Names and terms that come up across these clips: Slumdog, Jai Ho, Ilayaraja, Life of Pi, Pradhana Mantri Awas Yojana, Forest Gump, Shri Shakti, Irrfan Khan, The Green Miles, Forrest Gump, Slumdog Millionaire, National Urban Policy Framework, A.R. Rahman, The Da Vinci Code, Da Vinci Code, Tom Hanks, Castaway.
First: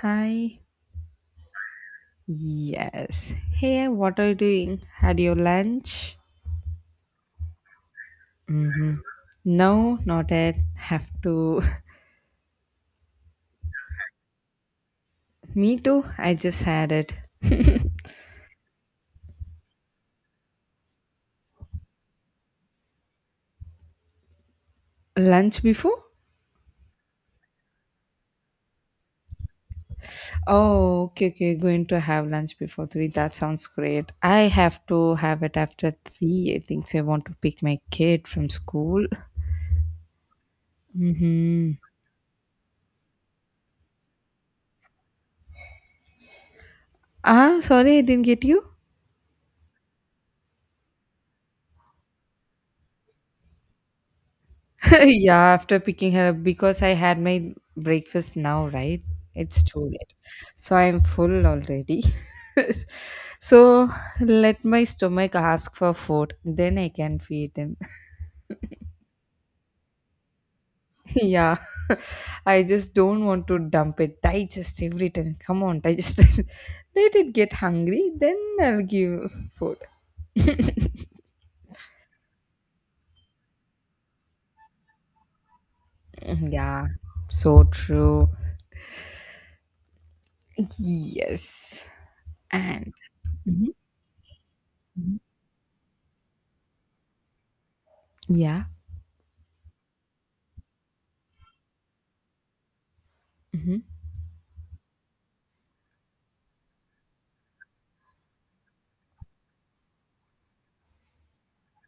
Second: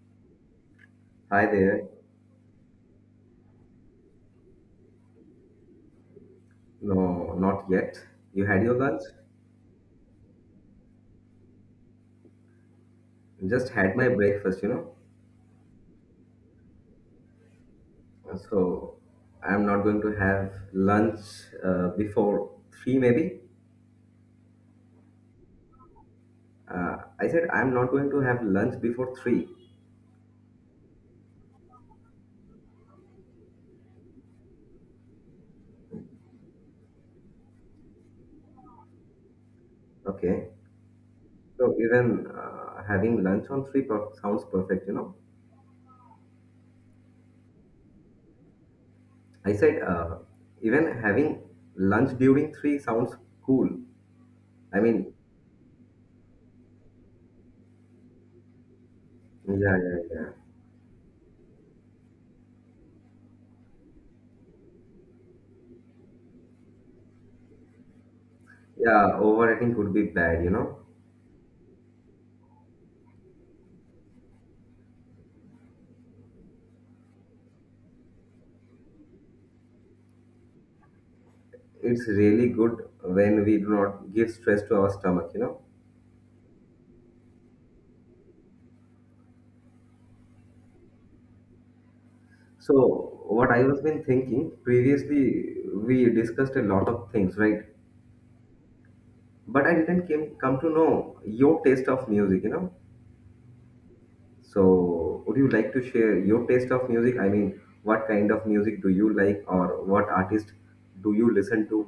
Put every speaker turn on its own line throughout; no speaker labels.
Hi.
Hi there.
Yes. Hey, what are you doing? Had your lunch?
No, not yet. You had your lunch?
No, not yet. Have to.
Just had my breakfast.
Me too. I just had it.
So I'm not going to have lunch before three, maybe.
Lunch before?
I said I'm not going to have lunch before 3.
Oh, okay, okay. Going to have lunch before three. That sounds great. I have to have it after three. I think so. I want to pick my kid from school.
Okay.
Mm-hmm.
So even having lunch on 3 sounds perfect.
Ah, sorry, I didn't get you.
I said even having lunch during 3 sounds cool. I mean,
Yeah, after picking her up because I had my breakfast now, right?
yeah,
It's too
yeah,
late.
yeah.
So I'm full already. So let my stomach ask for food, then I can feed him.
Yeah, overeating could be bad.
Yeah. I just don't want to dump it. Digest every time. Come on, digest. Let it get hungry, then I'll give food.
It's really good when we do not give stress to our stomach.
Mm, yeah. So true. Yes.
So
And
what I
Mhm,
was been thinking,
mhm.
previously we discussed a lot of things, right?
Yeah.
But I didn't come to know your taste of music.
Mm-hmm.
So would you like to share your taste of music? I mean, what kind of music do you like, or what artist do you listen to?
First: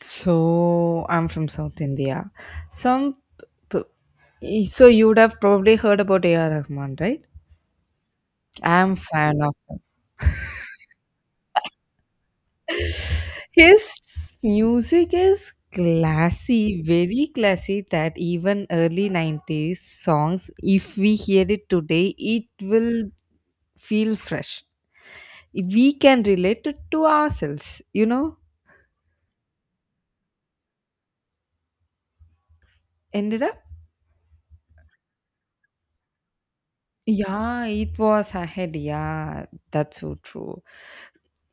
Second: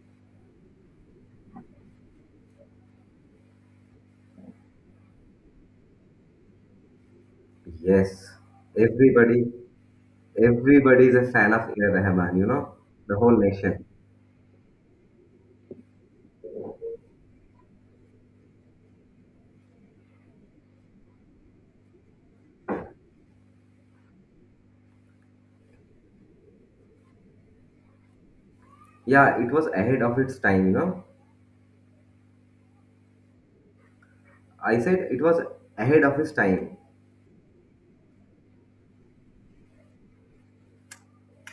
So I'm from South India. Some p- so you would have probably heard about A.R. Rahman, right?
Yes,
I'm
everybody
fan of.
everybody is a fan of Ira Rahman. The whole nation.
His music is classy, very classy, that even early 90s songs, if we hear it today, it will feel fresh. We can relate it to ourselves, you know?
Yeah, it was ahead of its time.
Ended up.
I said it was ahead of his time.
Yeah, it was ahead. Yeah, that's so true.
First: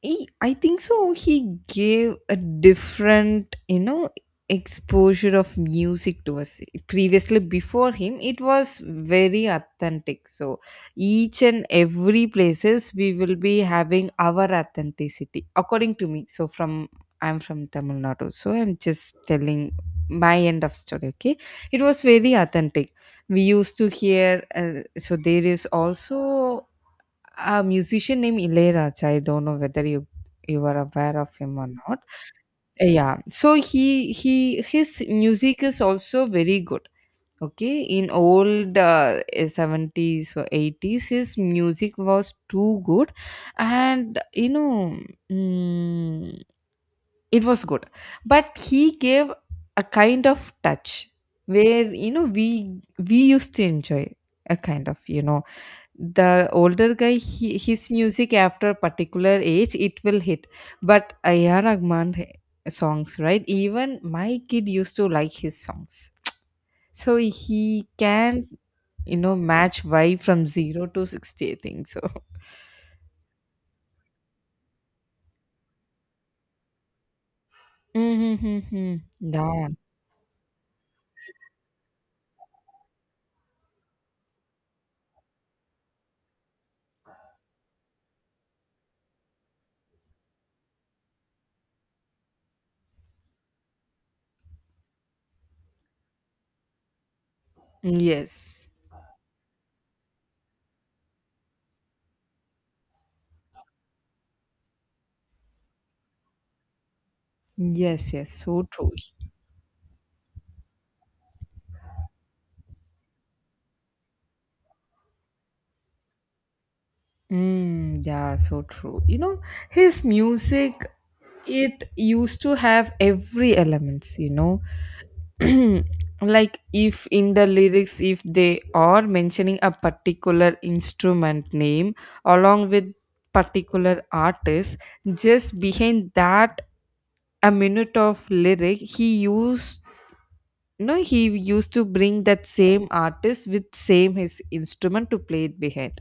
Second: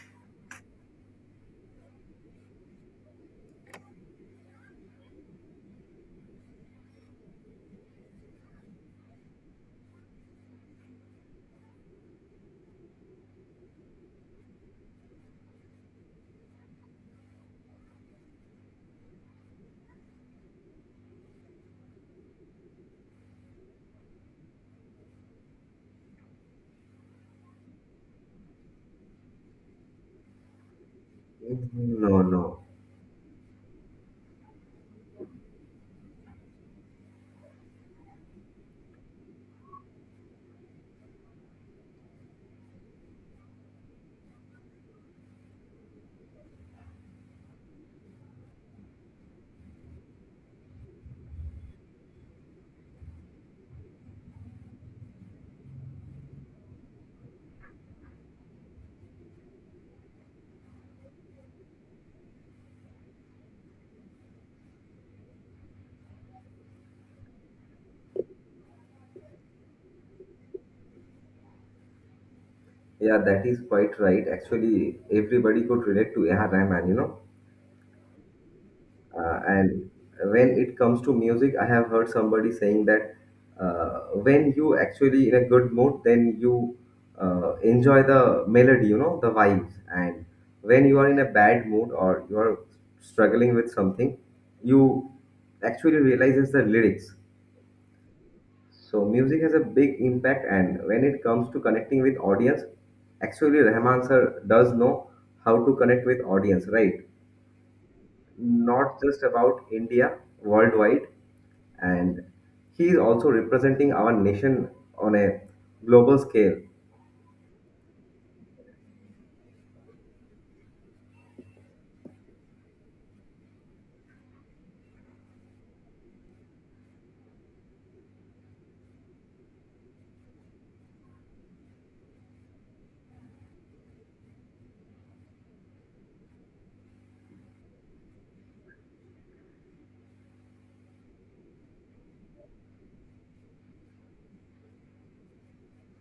He, I think so. He gave a different, you know, exposure of music to us. Previously, before him, it was very authentic. So each and every places we will be having our authenticity, according to me. So from I'm from Tamil Nadu, so I'm just telling my end of story. Okay, it was very authentic. We used to hear. So there is also a musician named Ilayaraja. I don't know whether you are aware of him or not.
No, no.
Yeah. So he his music is also very good. Okay, in old 70s or 80s, his music was too good, and mm, it was good. But he gave a kind of touch where we used to enjoy a kind of, the older guy he, his music after a particular age it will hit, but ayar rahman songs, right? Even my kid used to like his songs, so he can, match vibe from 0 to 60, I think so.
Yeah, that is quite right. Actually, everybody could relate to A.R. Rahman.
Mm-hmm.
Uh,
Yeah.
and when it comes to music, I have heard somebody saying that uh, when you actually in a good mood, then you enjoy the melody, the vibes. And when you are in a bad mood, or you are struggling with something, you actually realizes the lyrics.
Yes,
So music has a big impact, and when it comes to connecting with audience, actually Rahman sir does know how to connect with audience, right?
yes, yes, so true.
Not just about India, worldwide, and he is also representing our nation on a global scale.
Mm, yeah, so true. You know, his music, it used to have every elements. Like if in the lyrics if they are mentioning a particular instrument name along with particular artist, just behind that a minute of lyric, he used no he used to bring that same artist with same his instrument to play it behind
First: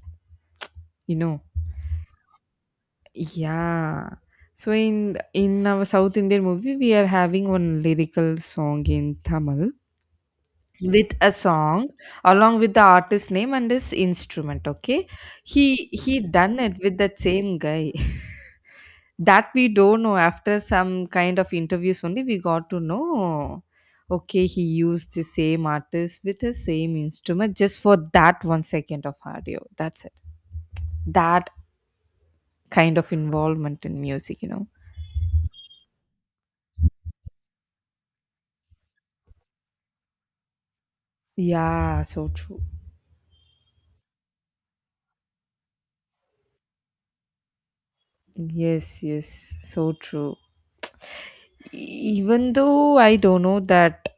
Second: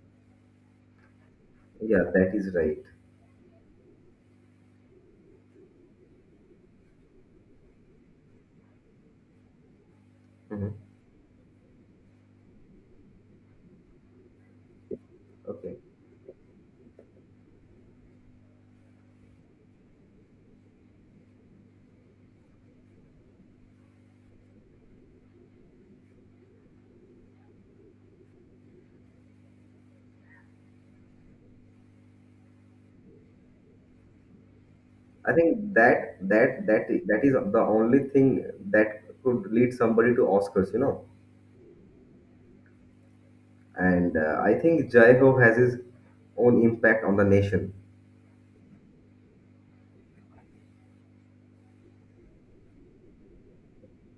you know
Yeah, that is right.
yeah. So in our south indian movie we are having one lyrical song in tamil,
Mhm.
with a song along with the artist name and his instrument. Okay, he
Okay,
he done it with that same guy. That we don't know, after some kind of interviews only we got to know. Okay, he used the same artist with the same instrument just for that 1 second of audio. That's it. That kind of involvement in music.
I think that is the only thing that could lead somebody to Oscars.
yeah, so true.
And I think Jai Ho has his own impact on the nation.
Yes, yes, so true. Even though I don't know that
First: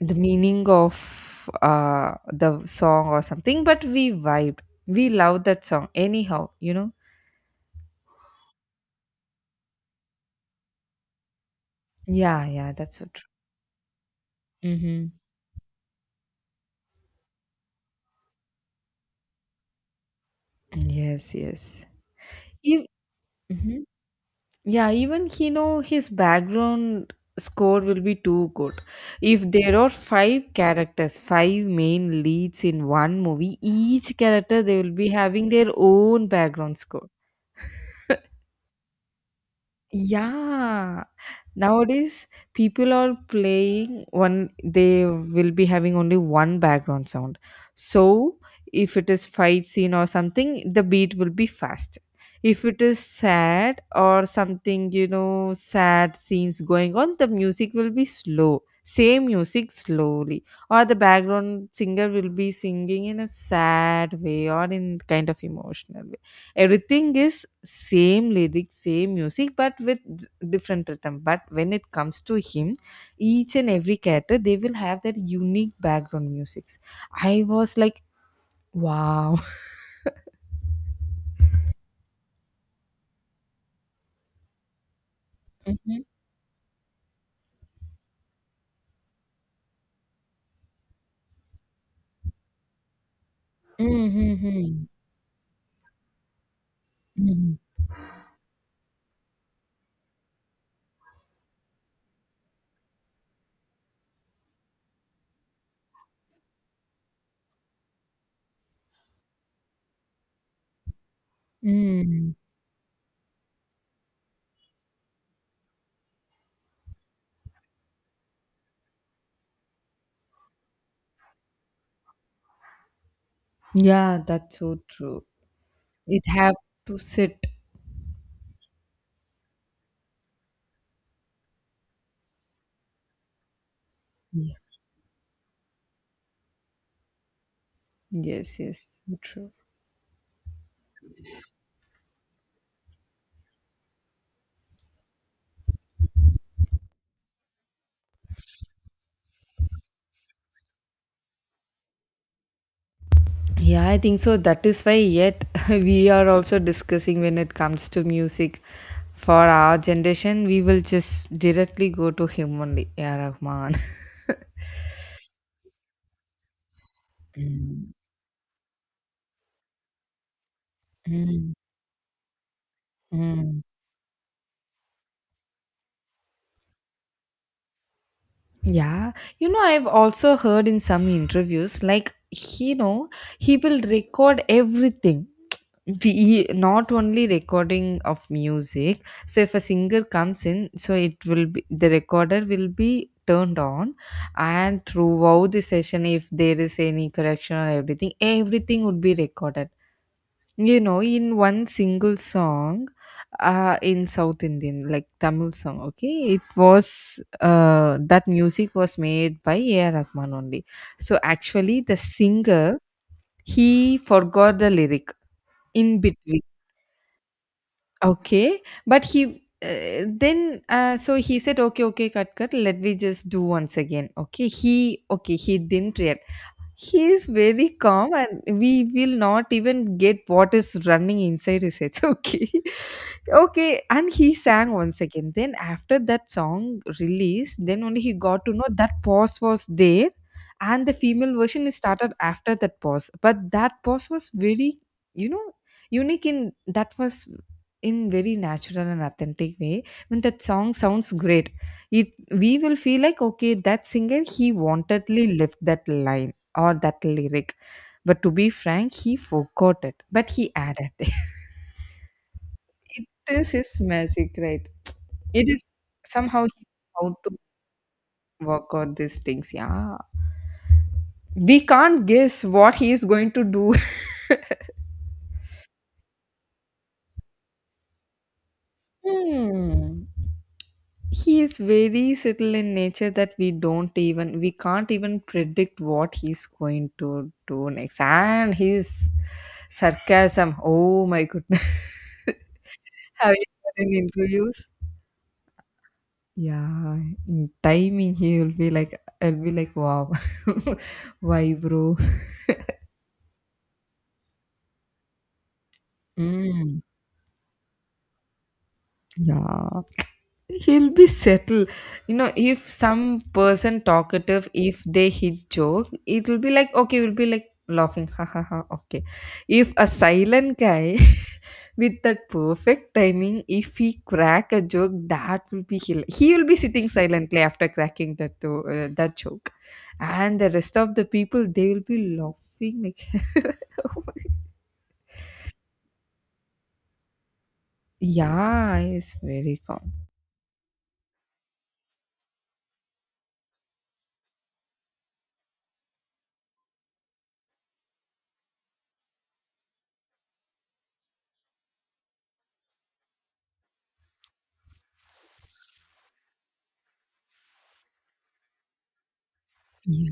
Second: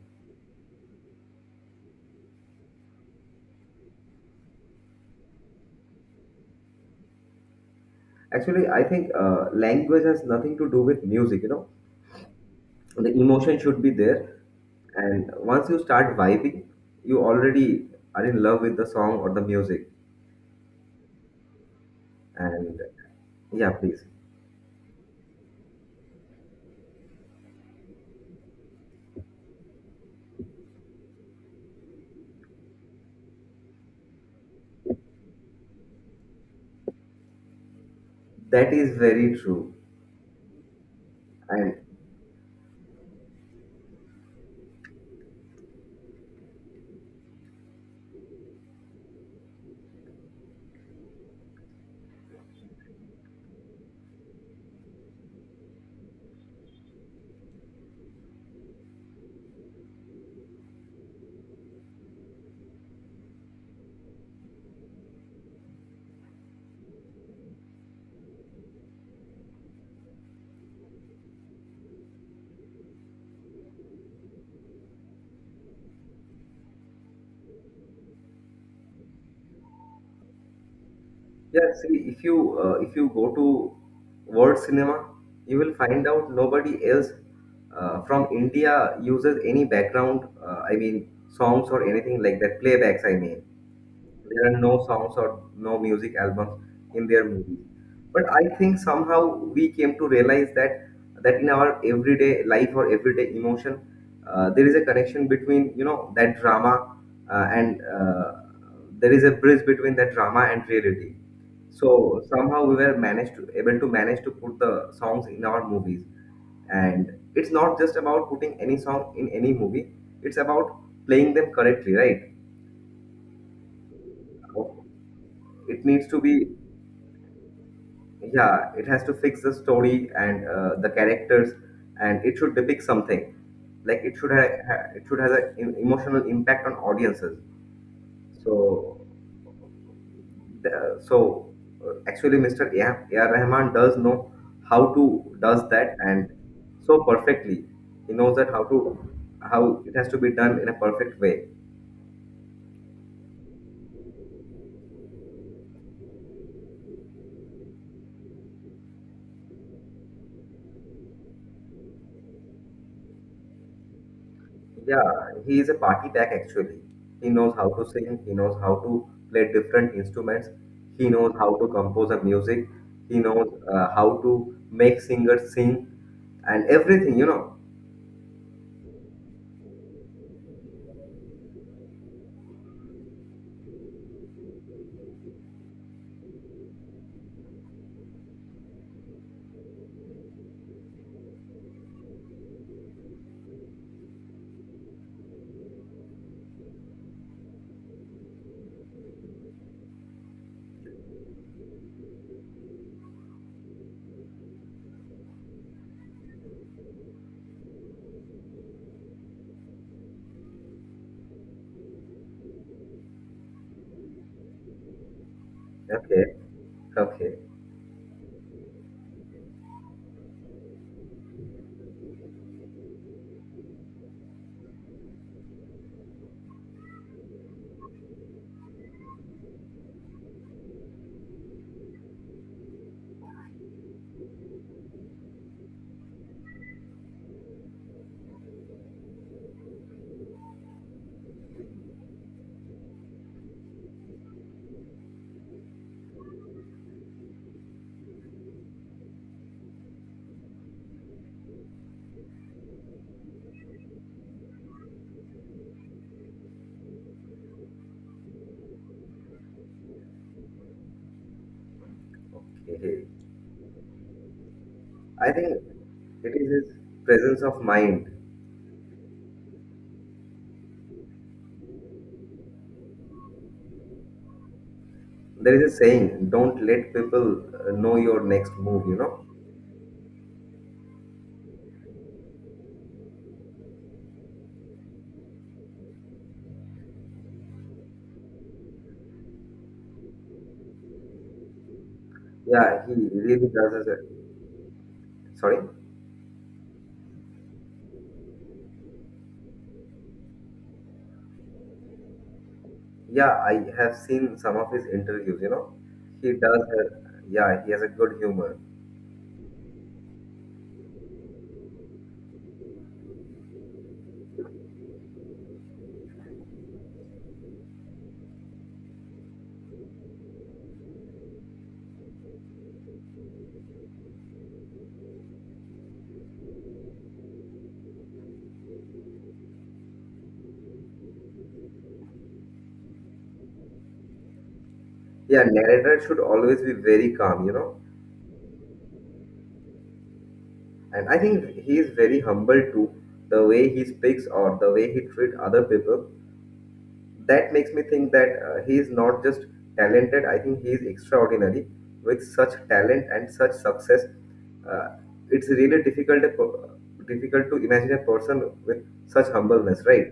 the meaning of the song or something, but we vibed. We love that song anyhow.
Actually, I think language has nothing to do with music.
yeah, yeah, that's so
The
true.
emotion should be there,
Mm-hmm.
and once you start vibing, you already are in love with the song or the music.
Yes, yes.
And
Ev-
yeah,
Mhm.
please.
Yeah, even he know his background score will be too good. If there are five characters, five main leads in one movie, each character they will be having their own background score.
That is very true.
Yeah.
And
Nowadays, people are playing one, they will be having only one background sound. So, if it is fight scene or something, the beat will be fast. If it is sad or something, you know, sad scenes going on, the music will be slow. Same music slowly, or the background singer will be singing in a sad way or in kind of emotional way. Everything is same lyrics, same music but with different rhythm. But when it comes to him, each and every character they will have their unique background musics. I was like, wow.
yeah, see, if you go to world cinema, you will
Mm-hmm.
find out nobody else from India uses any background, I mean, songs or anything like that, playbacks, I mean. There are no
Mm-hmm.
songs or no music albums in their
Hmm.
movies. But I think somehow we came to realize that in our everyday life or everyday emotion, there is a connection between that drama and there is a bridge between that drama and reality. So
Mm.
somehow we were managed to able to manage to put the songs in our movies, and it's not just about putting any song in any movie. It's about playing them correctly, right?
Yeah, that's so true.
It needs to
It
be.
have to sit.
Yeah, it has to fix the story and the characters, and it should depict something like it should have an emotional impact on audiences.
Yes, yes,
So
true.
the, so actually Mr. A. R. Rahman does know how to does that, and so perfectly he knows that how it has to be done in a perfect way.
Yeah, I think so. That is why, yet, we are also discussing when it comes to music. For our generation, we will just directly go to him only, Ya Rahman.
Yeah, he is a party pack actually. He knows how to
Mm,
sing, he knows how to play different instruments, he knows
mm,
how to compose a music, he knows
mm.
how to make singers sing and everything.
Yeah, you know, I've also heard in some interviews, like, he will record everything. Be not only recording of music, so if a singer comes in, so it will be the recorder will be turned on, and throughout the session if there is any correction or everything, everything would be recorded, you know. In one single song, in south indian like tamil song, okay, it was that music was made by ar rahman only. So actually the singer, he forgot the lyric in
Okay,
between.
okay,
Okay, but he then so he said, okay, okay, cut, cut. Let me just do once again. Okay, he didn't react. He is very calm, and we will not even get what is running inside his head. Okay, okay. And he sang once again. Then after that song release, then only he got to know that pause was there, and the female version is started after that pause. But that pause was very, you know, unique. In that was in very natural and authentic way. When that song sounds great, it we will feel like, okay, that singer he wantedly left that line or that lyric. But to be frank, he forgot it, but he added it.
okay.
It is his magic, right?
I think
It is
it
somehow
is
he
his
how to
presence of mind.
work out these things. Yeah, we can't guess what he is going to do.
There is a saying, don't let people know your next move.
Hmm. He is very subtle in nature, that we don't even we can't even predict what he's going to do next. And his sarcasm, oh my goodness.
Yeah, he
Have you
really does.
got any interviews?
Sorry.
Yeah, in timing he will be like, I'll be like, wow. Why, bro?
Yeah, I have seen some of his interviews. He does.
Mm,
Yeah, he has a good humor.
yeah. He'll be settled, you know. If some person talkative, if they hit joke, it will be like, okay, we'll be like laughing, ha ha ha, okay. If a silent guy, with that perfect timing, if he crack a joke, that will be he will be sitting silently after cracking that that joke, and the rest of the people, they will be laughing like.
Yeah, narrator should always be very calm.
Yeah, it's very calm.
And I think he is very humble too. The way he speaks or the way he treats other people, that makes me think that he is not just talented. I think he is extraordinary. With such talent and such success, uh, it's really difficult to imagine a person with such humbleness, right?
Yeah,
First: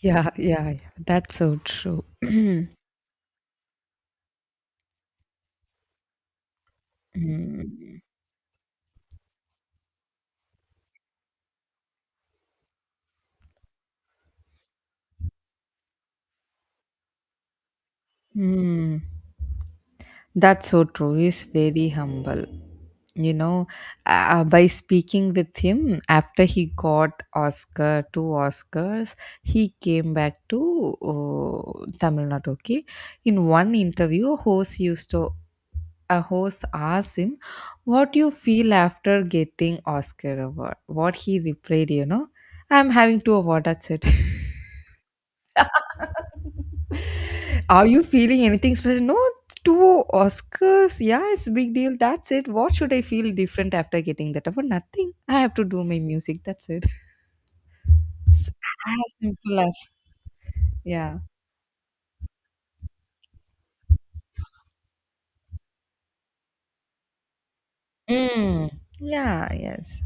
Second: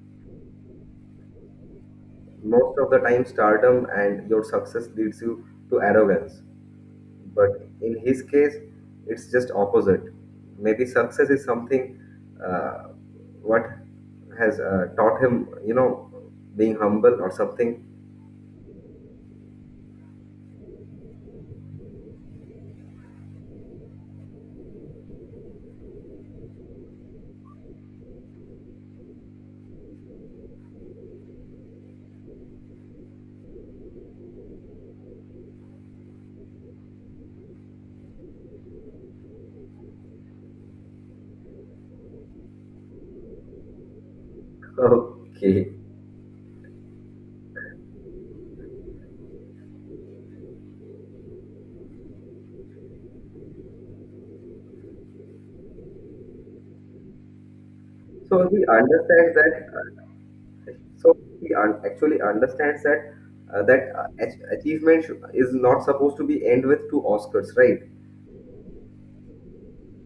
yeah, yeah. Yeah. That's so true.
Most of the time, stardom and your success leads you to arrogance. But
Mm.
in his case, it's just opposite. Maybe success is something uh, what has taught him, being humble or something.
Hmm, that's so true. He's very humble. You know, by speaking with him, after he got Oscar, two Oscars, he came back to Tamil Nadu. Okay, in one interview, a host asked him, "What do you feel after getting Oscar award?" What he replied, you know, "I'm having two awards." That's it.
Okay,
Are you feeling anything special? No, it's two Oscars. Yeah, it's a big deal. That's it. What should I feel different after getting that award? Nothing. I have to do my music. That's it. It's
so he
as
understands that
simple as.
so
Yeah.
actually understands that achievement is not supposed to be end with two Oscars, right?
Mm. Yeah, yes.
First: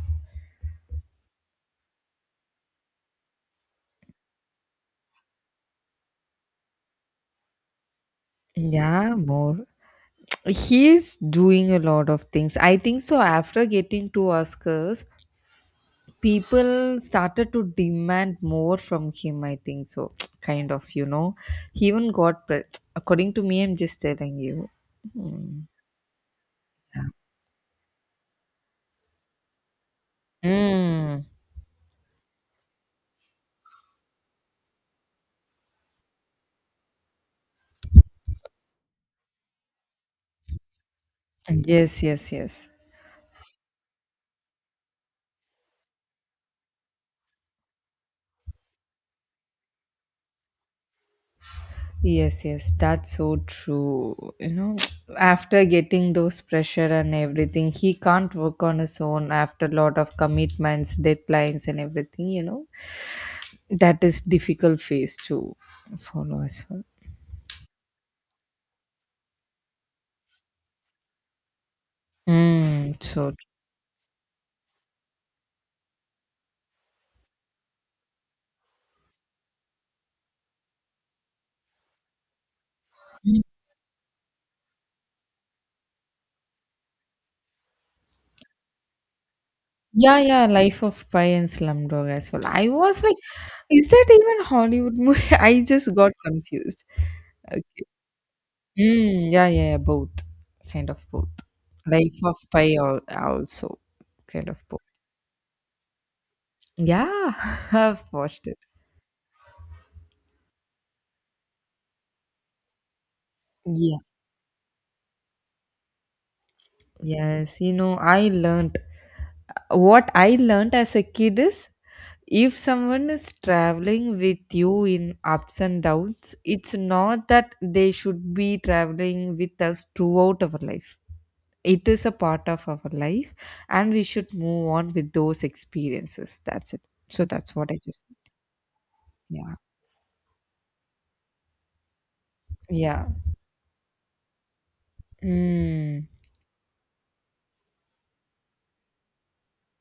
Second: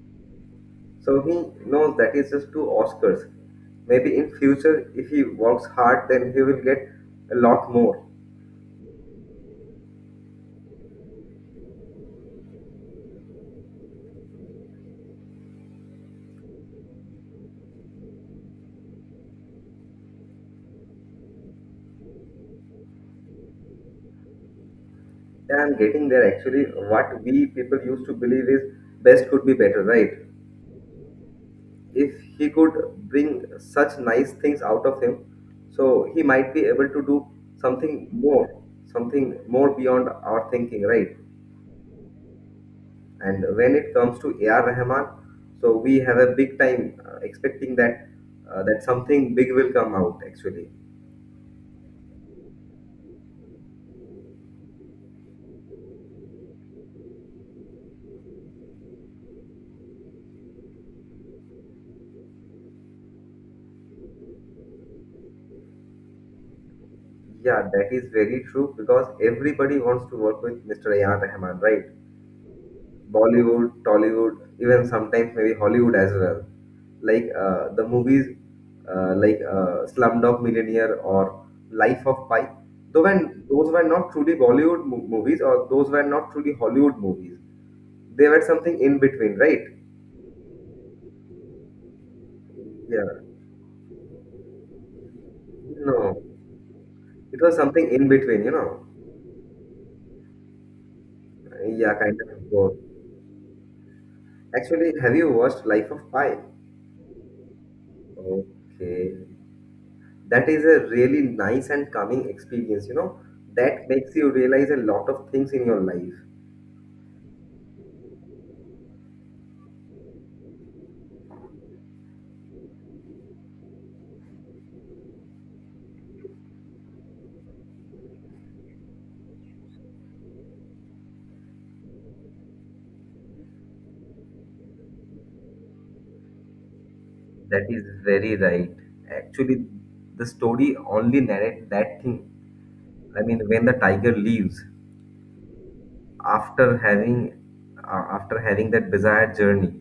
So he knows that is just two Oscars. Maybe in future, if he works hard, then he will get a lot more.
Yeah, more. He's doing a lot of things. I think so. After getting two Oscars, people started to demand more from him, I think so. Kind of, you know, he even got according to me, I'm just telling you. Hmm.
Yeah, I'm getting there actually. What we people used to believe is best could be better, right?
Mm.
If he could bring such nice things out of him, so he might be able to do something more, something more beyond our thinking, right?
Yes, yes, yes.
And when it comes to AR Rahman, so we have a big time expecting that something big will come out actually.
Yes, yes, that's so true. You know, after getting those pressure and everything, he can't work on his own after a lot of commitments, deadlines, and everything, you know. That is difficult phase to follow as well.
Yeah, that is very true because everybody wants to work with Mr. AR Rahman, right?
Mm, so
Bollywood, Tollywood, even sometimes maybe Hollywood as well. Like the movies like Slumdog Millionaire or Life of Pi. Though
true.
when those were not truly Bollywood movies or those were not truly Hollywood movies, they were something in between, right?
Yeah, yeah, Life of Pi and Slumdog as well. I was like,
Yeah,
is that even Hollywood movie? I just got
no,
confused.
it was
Okay.
something in between.
Mm, yeah, yeah, yeah, both. Kind of both.
Yeah,
Life
kind
of
of
Pi
both.
al- also. Kind of both.
Actually, have you watched Life of Pi?
Yeah, I've watched it.
Okay, that is a really nice and calming experience that
Yeah.
makes you realize a lot of things in your life.
Yes, you know, I learned what I learned as a kid is, if someone is traveling with you in ups and downs, it's not that they should be traveling with us throughout our life. It is a part of our life, and we should move on with those experiences. That's it. So that's
That
what I
is
just,
very right,
yeah,
actually the story only narrates that thing.
yeah.
I mean, when the tiger leaves,
Mm.
after having after having that bizarre journey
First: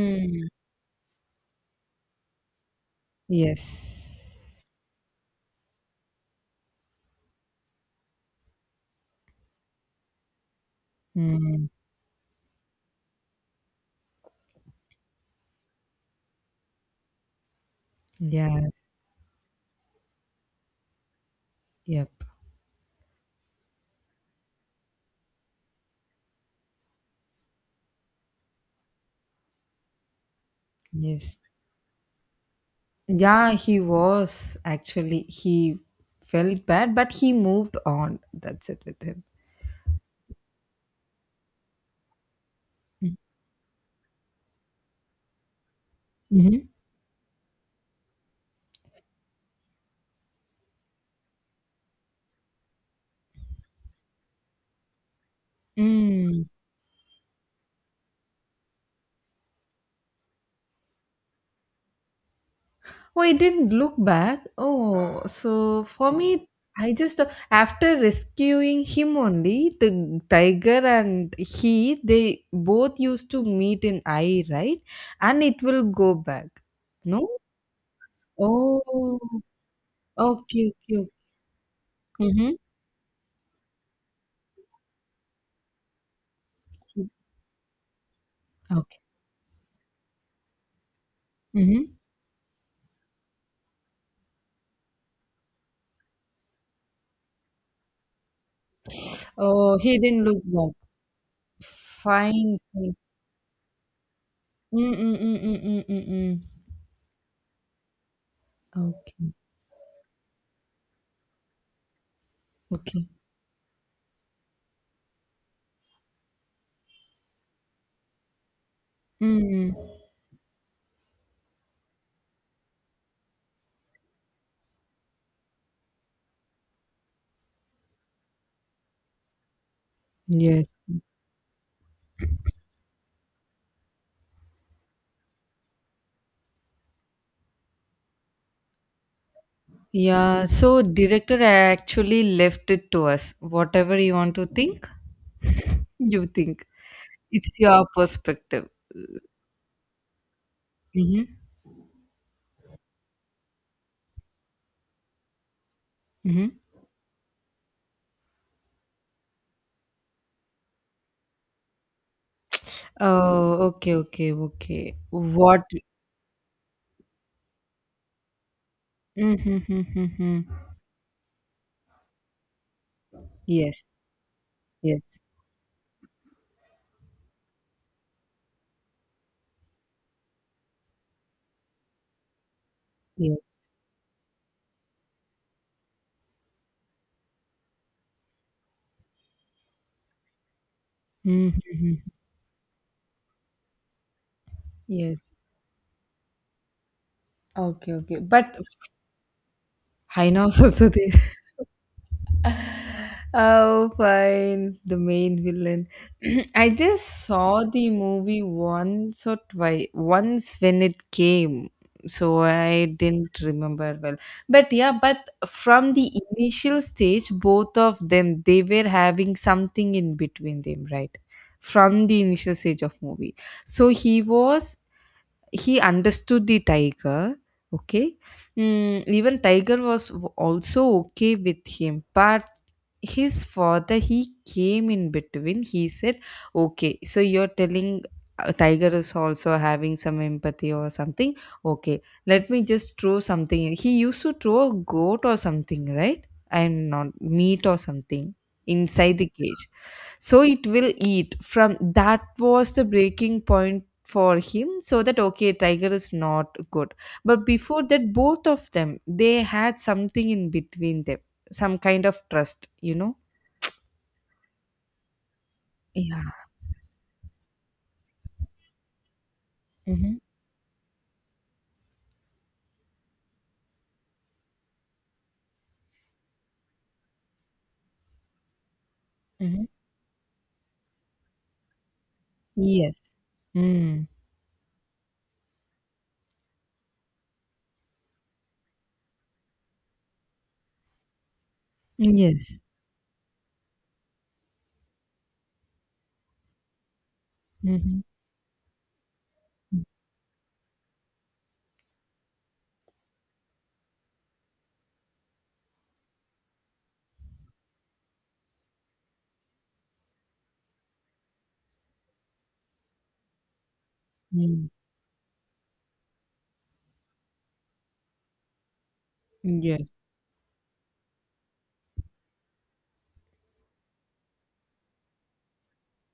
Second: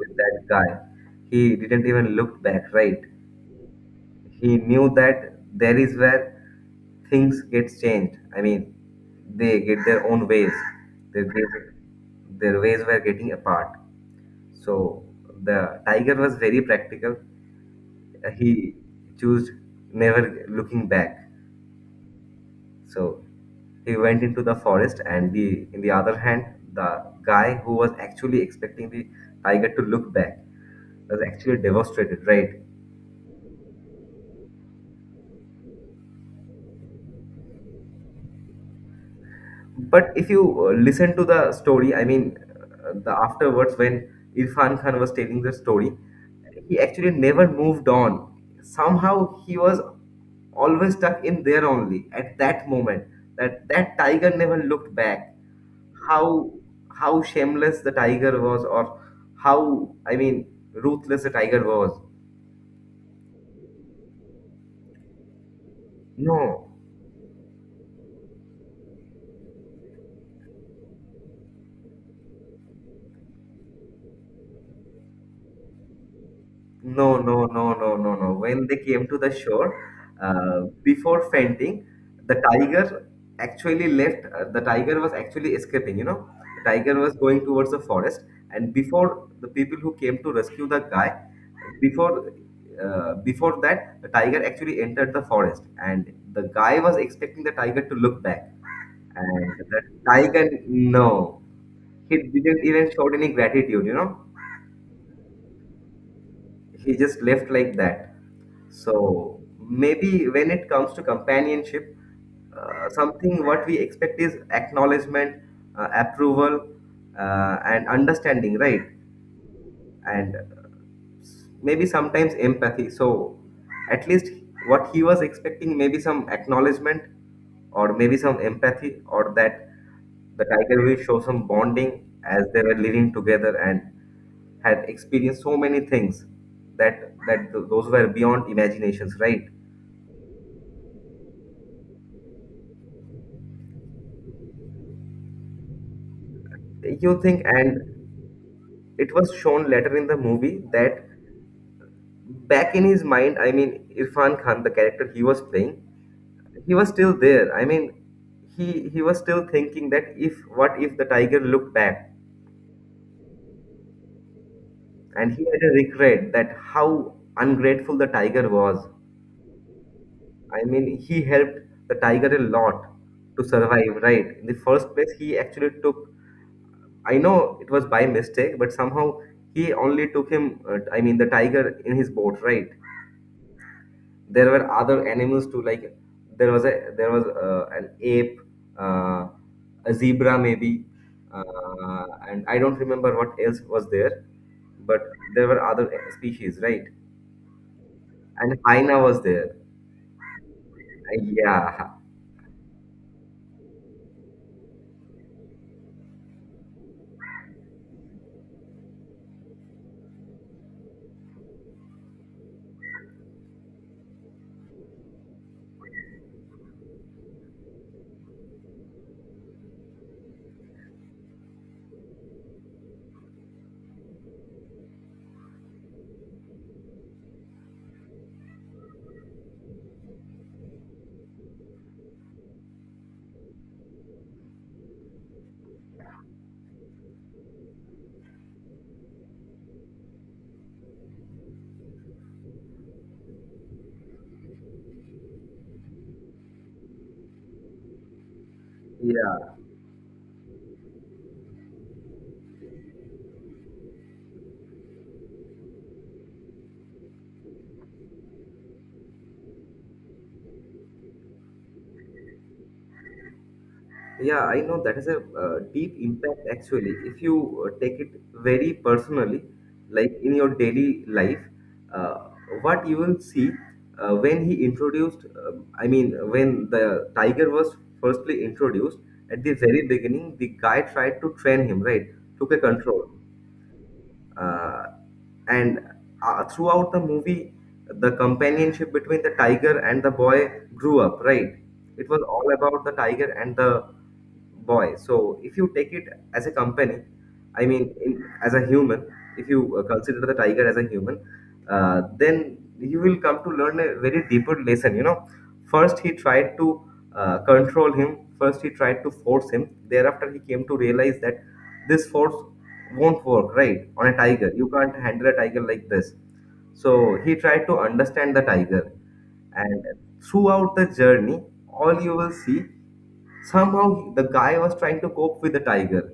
with that guy, he didn't even look back, right? He
Yes.
knew that there is where things get changed. I mean, they get their own ways. Their,
Mm.
their, their ways were getting apart. So the tiger was very practical. Uh,
Yes.
He chose never looking back.
Yep.
So he went into the forest, and the in the other hand, the guy who was actually expecting the tiger to look back was
Yes.
actually devastated, right?
Yeah, he was actually. He felt bad, but he moved on. That's it with him.
But if you listen to the story, I mean, the afterwards when Irfan Khan was telling the story,
Mm-hmm.
he actually never moved on. Somehow he was always stuck in there only at that moment. That tiger never looked back.
Mm.
How how shameless the tiger was, or how I mean, ruthless the tiger was.
Oh, I didn't look back. Oh, so for me,
No,
I just after rescuing him only, the tiger and he, they both used to meet in eye, right? And it will go back.
no,
No?
no, no, no, no, no. When they came
Oh,
to the shore,
okay, okay, okay.
before fainting, the
Mm-hmm.
tiger actually left. The tiger was actually escaping. The tiger was going towards the forest, and
Okay.
before the people who came to rescue the guy,
Mm-hmm.
before before that, the tiger actually entered the forest, and the guy was expecting the tiger to look back, and
Oh,
the
he didn't look
tiger,
back.
no, he
Fine.
didn't even
Fine.
showed any gratitude.
Mm, mm, mm, mm, mm, mm, mm.
He just left like that.
Okay.
So maybe when it comes to companionship,
Okay.
something what we expect is acknowledgement, approval, and understanding, right?
Mm.
And maybe sometimes empathy. So at least what he was expecting, maybe some acknowledgement or maybe some empathy, or that the
Yes.
tiger will show some bonding as they were living together and had experienced so many things that those were beyond imaginations, right?
Yeah. So director actually left it to us. Whatever you want to think, you think.
You think,
It's
and
your perspective.
it was shown later in the movie that
Mm-hmm.
back in his mind, I mean, Irfan Khan, the character he was playing,
Mm-hmm.
he was still there. I mean, he was still thinking that if what if the tiger looked back,
Oh, okay, okay, okay.
and he
What?
had a regret that how ungrateful the tiger was.
Mm-hmm.
I mean, he helped the tiger a lot to
Yes.
survive, right? In the first
Yes.
place, he actually took, I know it was by mistake, but somehow he only took him, I mean, the tiger, in his boat, right?
Yes.
There were other animals too, like there was an ape, uh, a zebra maybe,
Mm-hmm.
and I don't remember what else was there, but
Yes.
there were other species, right?
Okay, okay. But
And hyena was there.
hyenas also there.
Yeah,
Oh, fine. The main villain. I just saw the movie once or twice, once when it came. So I didn't remember well. But yeah, but from the initial stage, both of them, they were having something in between them, right? From the initial stage of movie. So he understood the tiger, okay. Even tiger was also okay with him, but his father, he came in between. He said, okay, so you're telling tiger is also having some empathy or something, okay, let me just throw something in. He used to throw a goat or something, right, and not meat or something inside the
yeah.
cage, so it will eat from. That was the breaking point for him, so that okay, tiger is not good. But before that, both of them, they had something in between them, some kind of trust,
Yeah, I know that has a deep
yeah.
impact actually. If you take it very personally, like
Mm-hmm.
in your daily life, uh, what you will see when he introduced, I mean, when the tiger was firstly introduced, at the
Mm-hmm.
very beginning, the guy tried to train him, right? Took a
Yes.
control
Mm.
uh, and throughout the movie, the companionship between the tiger and the boy grew up, right? It was all
Yes.
about the tiger and the boy, so if you take it as a company, I mean,
Mm-hmm.
as a human, if you consider the tiger as a human, then you will come to learn a very deeper lesson. First, he tried to control him. First, he tried to force him. Thereafter, he came to realize that this force won't work, right? On a tiger,
Mm.
you can't handle a tiger like this. So he tried to understand the tiger, and
Yes.
throughout the journey, all you will see somehow the guy was trying to cope with the tiger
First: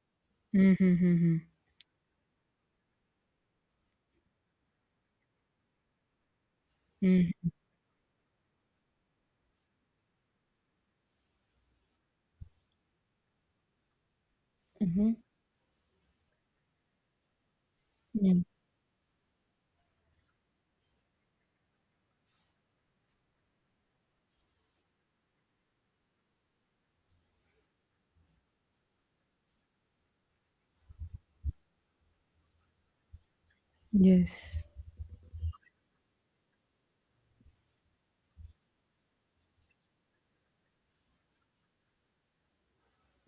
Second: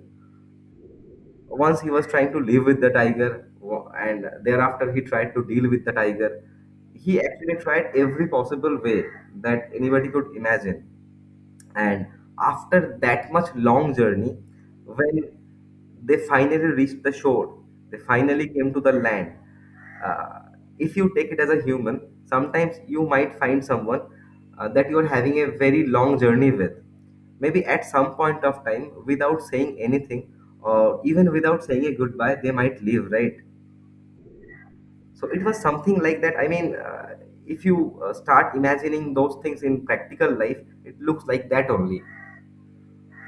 Mm-hmm.
once he was trying to live with the tiger and thereafter he tried to deal with the tiger. He
Mm-hmm.
actually tried every possible way that anybody could imagine, and after that much long journey,
Mm-hmm.
when they finally reached the shore, they
Mm-hmm.
finally came to the land. Uh, if you take it as a human, sometimes you might find someone that you're having a very long journey with. Maybe at some point of time, without saying anything, or even without saying a goodbye, they might leave, right?
Yes.
So it was something like that. I mean, if you start imagining those things in practical life, it looks like that only.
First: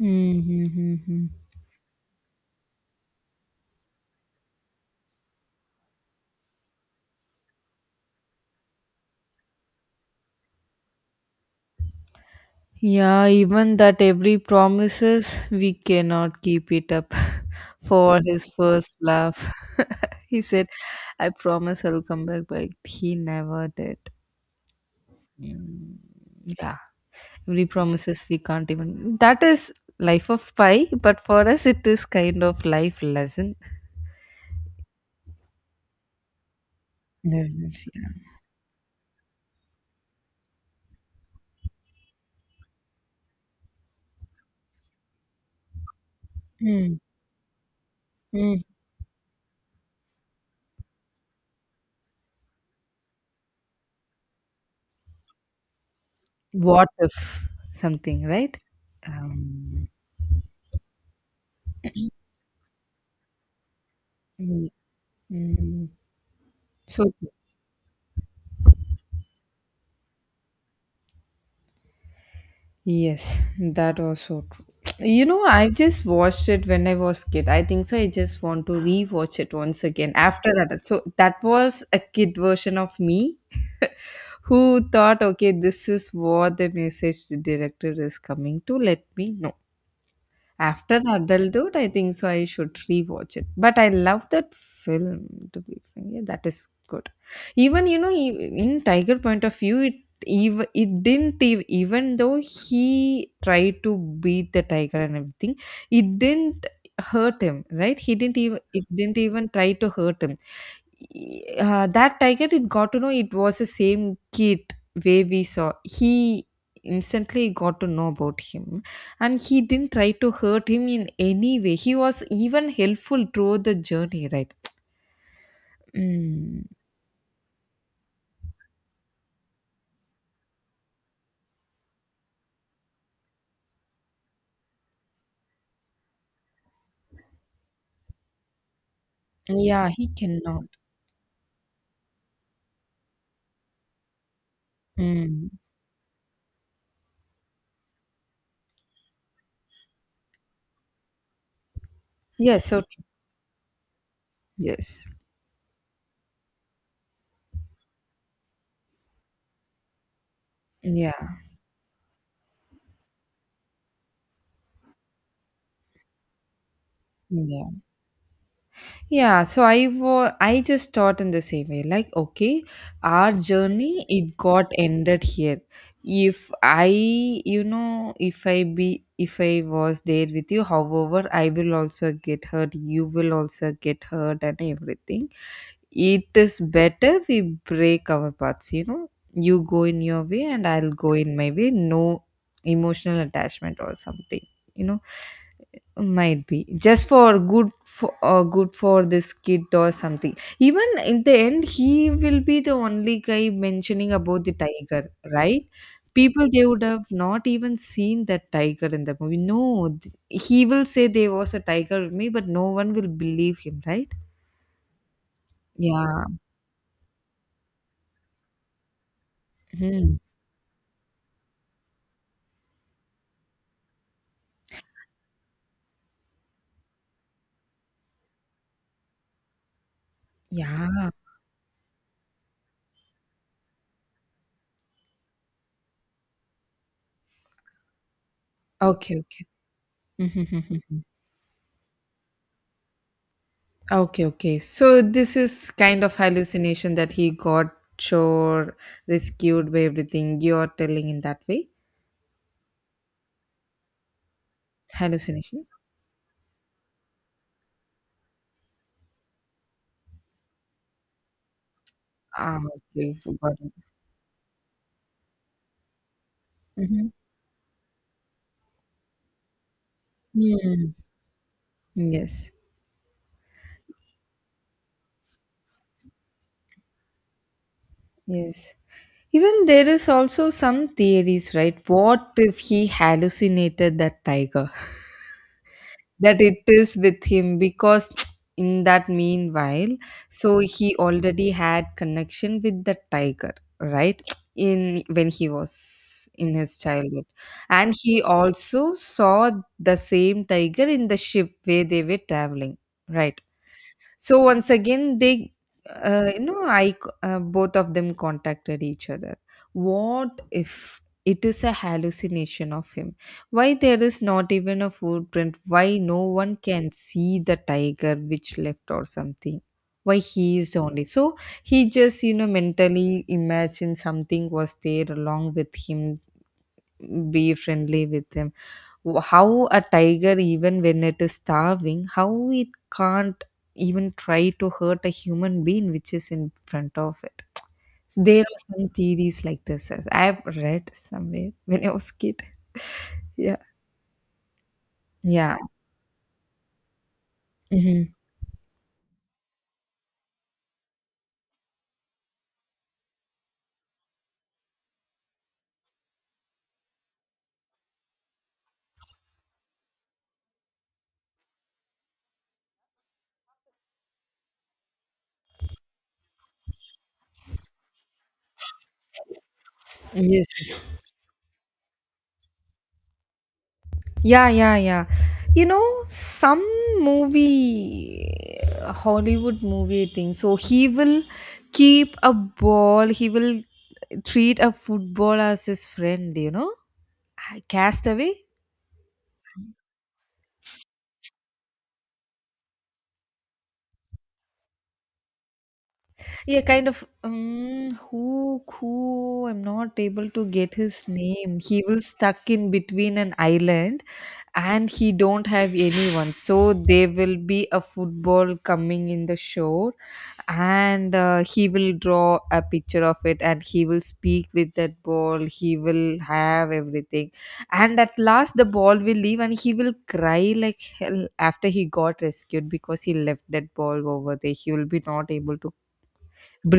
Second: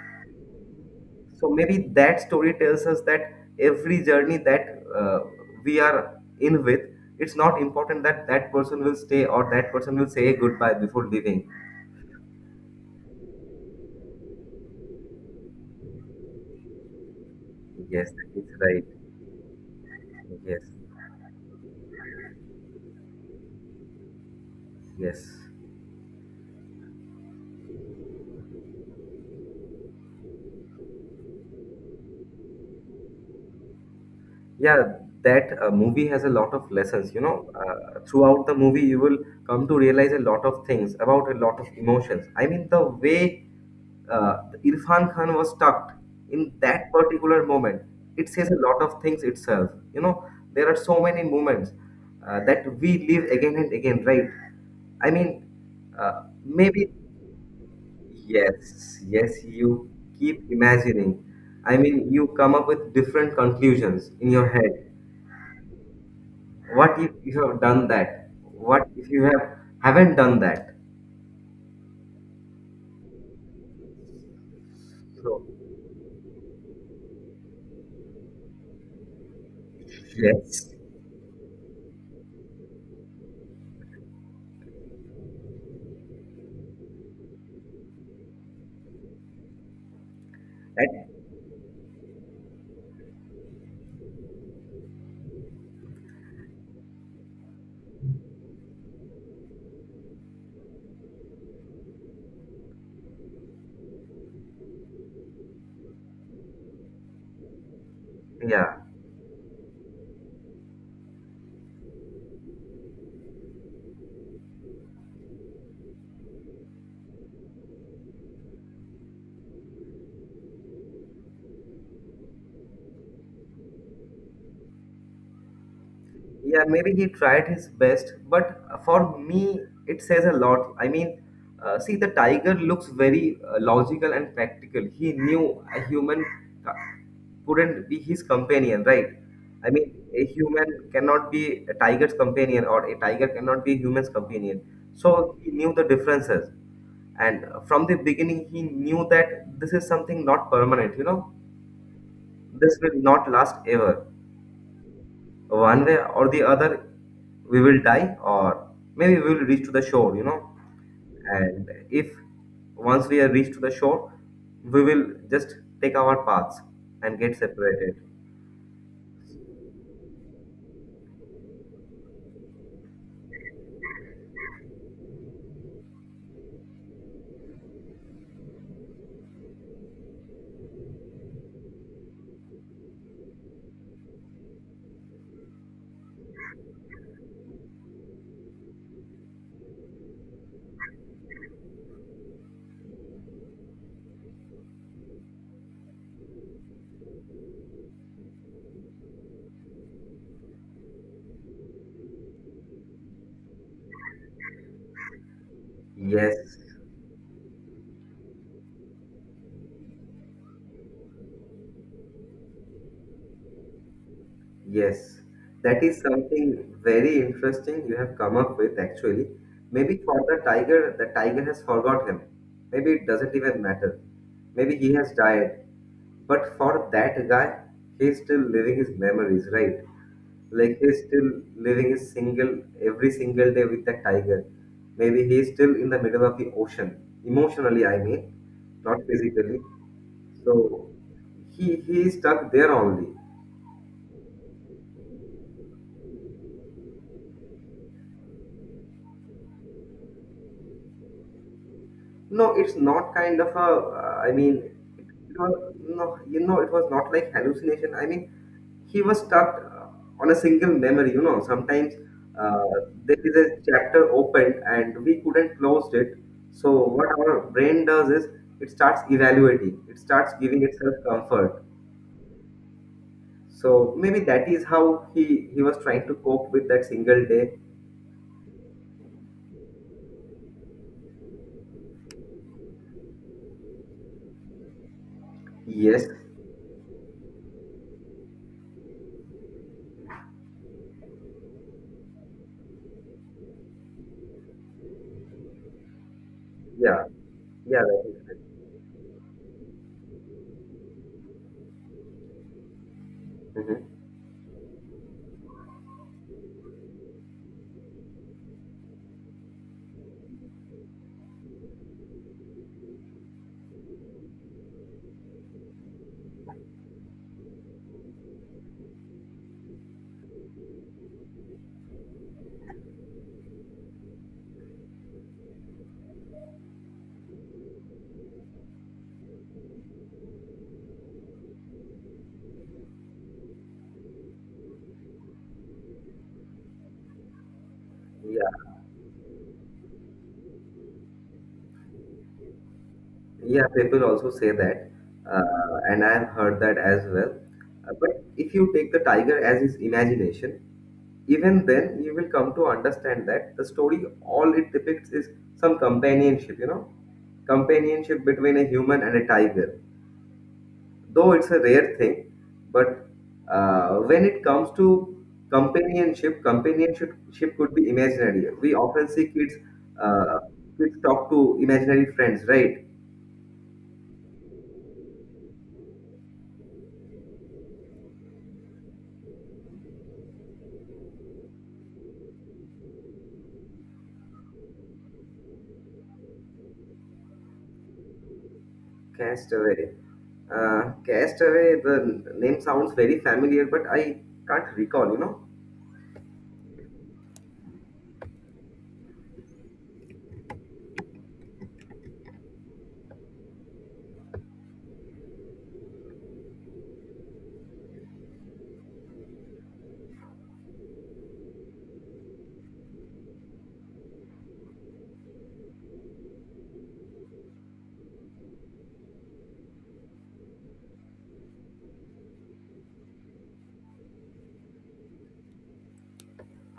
Mm-hmm. Mm-hmm.
So maybe that story tells us that every journey that we are in with, it's not important that that person will stay or that person will say goodbye before leaving.
Yeah, even that every promises we cannot keep it up
Yes,
for
it's
his
right.
first laugh. He
Yes,
said, I promise I'll come back, but he never did.
yes.
Mm. Yeah, every promises we can't even. That is life of pie, but for us, it is kind of life lesson.
Yeah, that movie has a lot of lessons,
Lessons, yeah.
throughout the movie you will come to realize a lot of things about a lot of emotions. I mean, the way Irfan Khan was stuck in that
Mm,
particular moment. It says a
mm.
lot of things itself. You know, there are so many moments that we live again and again, right? I mean, uh, maybe,
What if something, right?
yes, yes,
Um,
you keep imagining. I mean, you come up with different conclusions in your
mm,
head.
mm.
What
So
if you have done that? What if you haven't done that?
yes, that was so true. You know,
So,
I just watched it when I was kid. I think so. I just want to rewatch it once again after
yes.
that. So that was a kid version of me who thought, okay, this is what the message the director is coming to let me know. After
That,
adulthood, I think so. I should rewatch it. But I love that film. To be frank, yeah, that is good. Even you know, in Tiger point of view, it even it didn't even though he tried to beat the tiger and everything, it didn't hurt him. Right? He didn't even
yeah.
it didn't even try to hurt him. That tiger, it got to know it was the same kid way we saw. He instantly got to know about him, and he didn't try to hurt him in any way. He was even helpful throughout the journey, right?
Yeah,
Mm.
maybe he tried his best, but for me, it says a lot. I mean, see, the tiger looks very logical and practical. He knew a human ca- couldn't be his companion, right? I
Yeah,
mean,
he
a
cannot.
human cannot be a tiger's companion, or a tiger cannot be a human's companion. So
Mm.
he knew the differences. And from the beginning, he knew that this is something not permanent, you know,
Yes,
this
so
will
true.
not last ever.
Yes.
One way or the other, we will die, or maybe we will reach to the shore, you know,
Yeah,
and if once we are reached to the shore, we will just take our paths and get
yeah.
separated.
Yeah, so I just thought in the same way, like, okay, our journey it got ended here. If I, you know, if I be, if I was there with you, however, I will also get hurt. You will also get hurt, and everything. It is better we break our paths. You know, you go in your way, and I'll go in my way. No emotional attachment or something. You know, might be just for good for good for this kid or something. Even in the end, he will be the only guy mentioning about the tiger, right? People,
Yes.
they would have not even seen that tiger in the movie. No, he will say there was a tiger with me, but no one will believe him, right?
Yes, that is
Yeah.
something very interesting you have come up with actually. Maybe
Mhm.
for the tiger has forgot him. Maybe it doesn't even matter. Maybe he has died. But for that guy, he's still living his memories, right? Like he's
Yeah.
still living his single every single day with the tiger. Maybe he's still in the middle of the ocean. Emotionally, I mean, not
Okay,
physically.
okay.
So he is stuck there only.
Okay, okay. So this is kind of hallucination that he got sure rescued by everything you're telling in that way.
No, it's not kind of a. I mean, it
Hallucination.
was, no, you know, it was not like hallucination. I mean, he was stuck on a single memory. You know, sometimes
Ah,
uh,
okay,
there is a
forgot it.
chapter opened and we couldn't close it. So what
Mhm.
our brain does is it starts evaluating. It starts giving
Mm.
itself comfort.
Yes,
So maybe that is how he was trying to cope with that single day.
yes. Even there is also some theories, right? What if he hallucinated that tiger,
Yes.
that it is with him? Because in that meanwhile, so he already had connection with the tiger, right? In when he was in his
Yeah.
childhood,
Yeah.
and he
That
also saw the same tiger in the ship where they were traveling, right?
is it.
So once again, they, you know, both of them contacted each other. What if it is a hallucination of him? Why there is not even a footprint? Why no one can see the tiger which left or something? Why he is the only so he just you know mentally imagine something was there along with him, be friendly with him. How a tiger, even when it is starving, how it can't even try to hurt a human being which is in front of it? There are
Mhm.
some theories like this as I've read somewhere when I was kid. Yeah.
Yeah, people also say that,
Yeah.
and I've heard that as well.
Hmm.
But if you take the tiger as his imagination, even then you will come to understand that the story, all it depicts is some companionship, you know, companionship between a human and a tiger. Though it's a rare thing, but when it comes to companionship ship could be imaginary. We often see kids, uh,
Yes.
kids talk to imaginary friends, right?
Yeah, yeah, yeah. You know, some movie, Hollywood movie thing. So he will keep a ball. He will treat a football as his friend. You know, Castaway.
Castaway. Castaway, the name sounds very familiar, but I can't recall, you know.
Yeah, kind of. Who, who? I'm not able to get his name. He will stuck in between an island, and he don't have anyone. So there will be a football coming in the show, and he will draw a picture of it, and he will speak with that ball. He will have everything, and at last the ball will leave, and he will cry like hell after he got rescued because he left that ball over there. He will be not able to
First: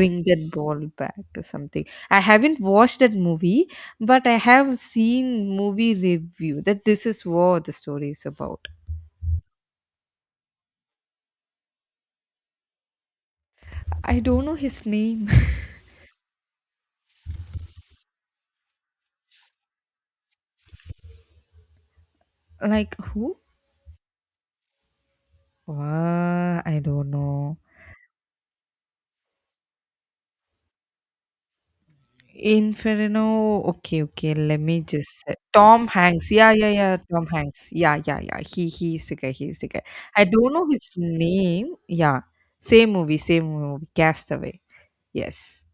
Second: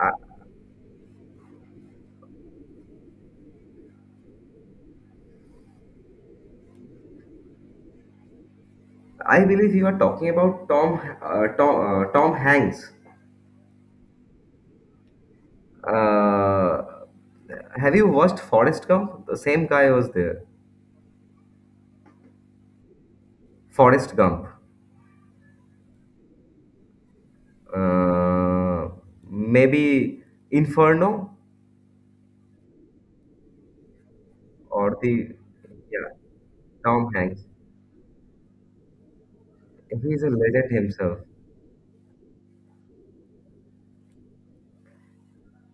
I,
that ball back or something. I haven't watched that movie, but I have seen movie review that this is what the story is about.
I believe you are talking about Tom, Tom, Tom Hanks.
I don't know his name.
Uh, have you watched Forrest Gump? The same guy was there.
Like who?
Forrest Gump.
I don't know.
Uh, Maybe Inferno
Inferno. Okay, okay. Let me
or the
just Tom
yeah
Hanks. Yeah, yeah, yeah.
Tom
Tom
Hanks.
Hanks. Yeah, yeah, yeah. He's the guy. He's the guy.
He's
I
a
don't know
legend
his
himself.
name. Yeah. Same movie. Same movie. Castaway. Yes.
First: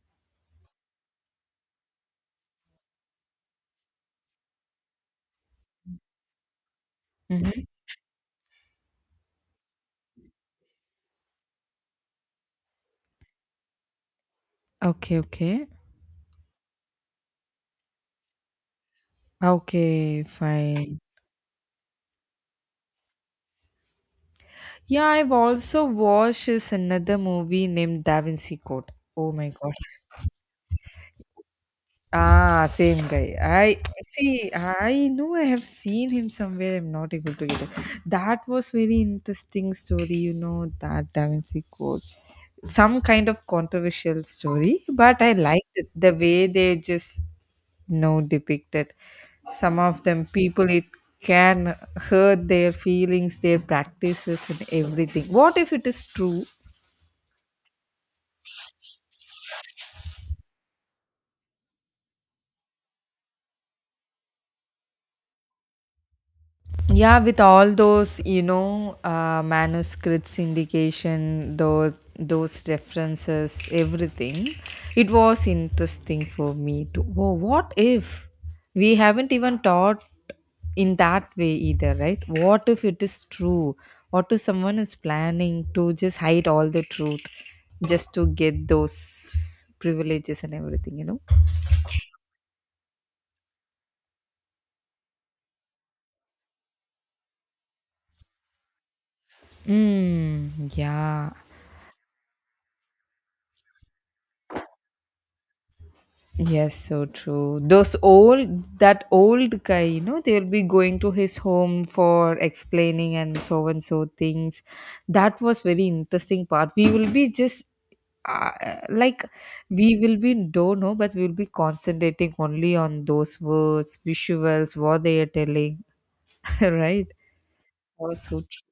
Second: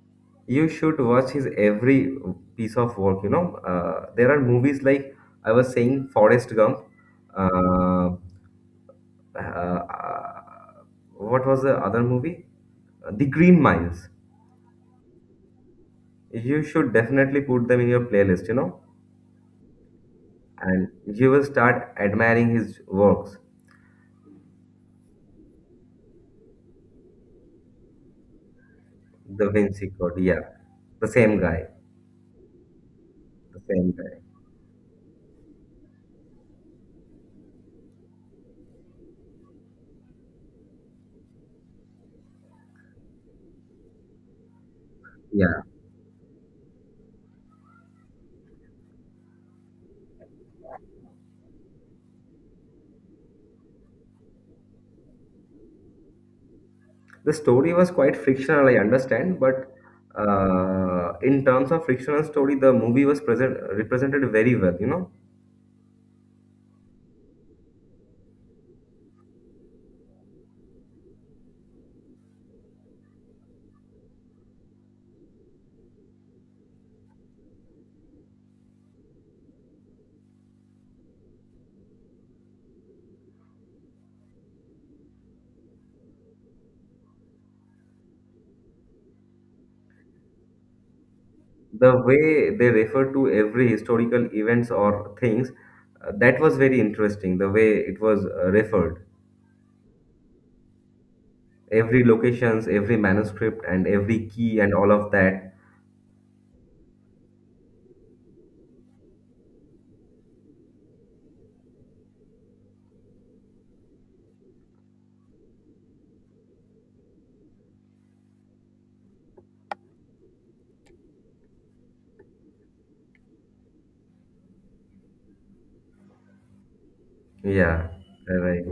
You should watch his every piece of work, you know. There are movies like I was saying, Forrest Gump.
Mm-hmm.
uh, uh, uh, what was the other movie? The Green Miles.
Okay. Okay.
You should definitely put them in your playlist, you know,
Okay.
and
Fine.
you will start admiring his works.
Yeah, I've also watched is another movie named Da Vinci Code. Oh my
The
god.
Vinci Code, yeah, the same guy.
Ah, same guy.
The
I
same guy.
see. I know I have seen him somewhere. I'm not able to get it. That was very interesting story. You know that Da Vinci Code. Some kind of controversial story, but I
Yeah,
liked it. The way they just, you know, depicted some of them people. It can hurt their feelings, their practices, and everything. What if it is true?
the story was quite fictional, I understand, but in terms of fictional story the movie was present represented very well, you know.
Yeah, with all those, you know, manuscripts, indication, those references, everything, it was interesting for me to. Oh, what if we haven't even taught in that way either, right? What if it is true? What if someone is planning to just hide all the truth just to get those privileges and everything, you know?
The way they refer to every historical events or things, that was very interesting, the way it was referred.
Mm, yeah.
Every locations, every manuscript, and every key, and all of that.
Yes, so true. Those old, that old guy, you know, they'll be going to his home for explaining and so things. That was very interesting part. We will be just uh, like we will be don't know, but we'll be concentrating only on those words, visuals, what they are telling, right? That
Yeah,
was so
right.
true.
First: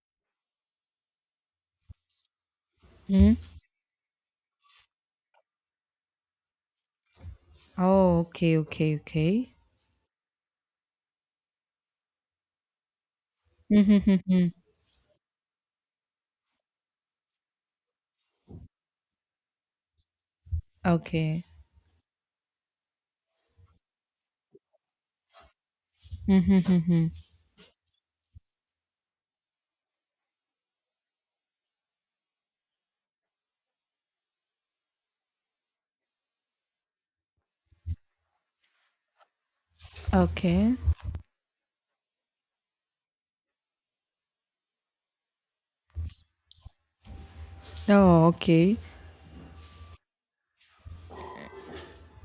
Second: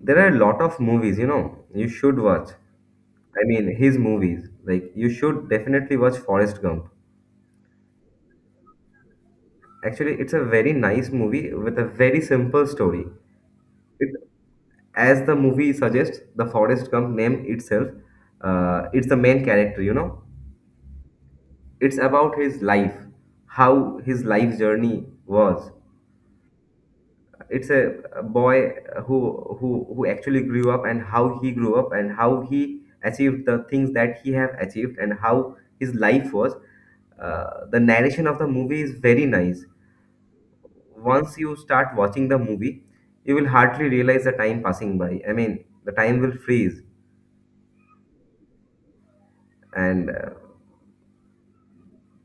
There are a lot of movies, you know, you should watch.
Hmm?
I mean his movies, like, you should definitely watch Forrest Gump.
Oh, okay, okay, okay.
Actually, it's a very nice movie with a very simple story. It,
Mm-hmm,
as the movie suggests, the Forrest Gump name itself, it's the main character, you know.
okay.
It's about his life, how his life journey was.
Mm-hmm,
It's a boy who, who actually grew up and how he grew up and how he achieved the things that he have achieved and how his life was. The narration of the movie is very nice.
okay.
Once you start watching the movie, you will hardly realize the time passing by. I mean, the time will freeze,
Oh, okay.
and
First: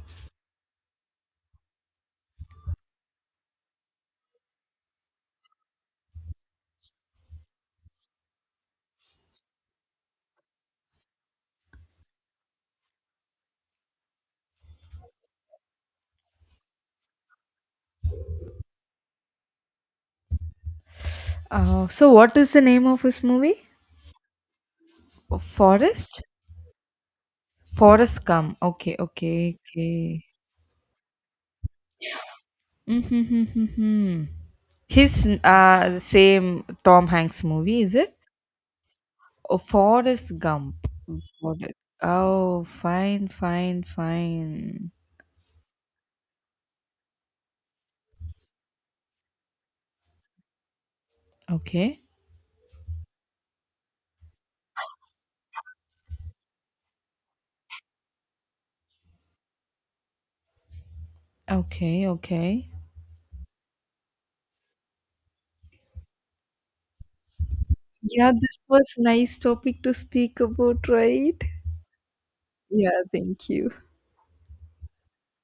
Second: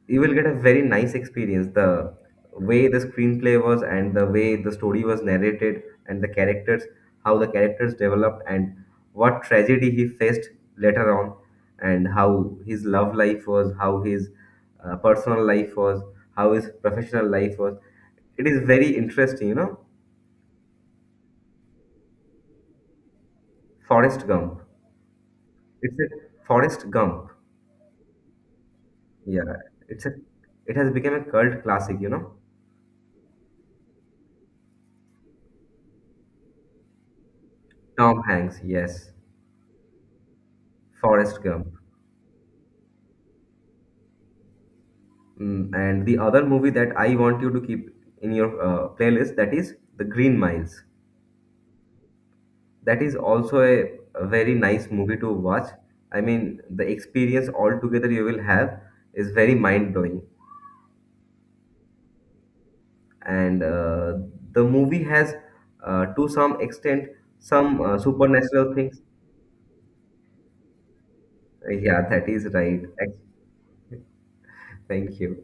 you will get a very nice experience. The way the screenplay was, and the way the story was narrated, and the characters, how the characters developed, and what tragedy he faced later on, and how his love life was, how his personal life was, how his professional life was. It is very interesting, you know.
Oh, so what is the name of his movie?
Forrest Gump.
Oh,
It's a
Forest?
Forrest Gump.
Forest Gump. Okay,
Yeah,
okay,
it's a
okay.
it has become a cult classic, you know.
Mm-hmm. His the same Tom Hanks movie, is it?
Tom Hanks, yes.
Oh, Forest Gump.
Forrest
Got
Gump.
it. Oh, fine, fine, fine.
Mm, and the other movie that I want you to keep in your playlist, that is The Green Miles.
Okay,
That is also a very nice movie to watch. I mean, the experience altogether you will have is very mind blowing.
okay, okay.
And the movie has, to some extent, some
Yeah, this
supernatural
was
things.
nice topic to speak about, right?
Yeah, that is right.
Yeah, thank you.
Thank you.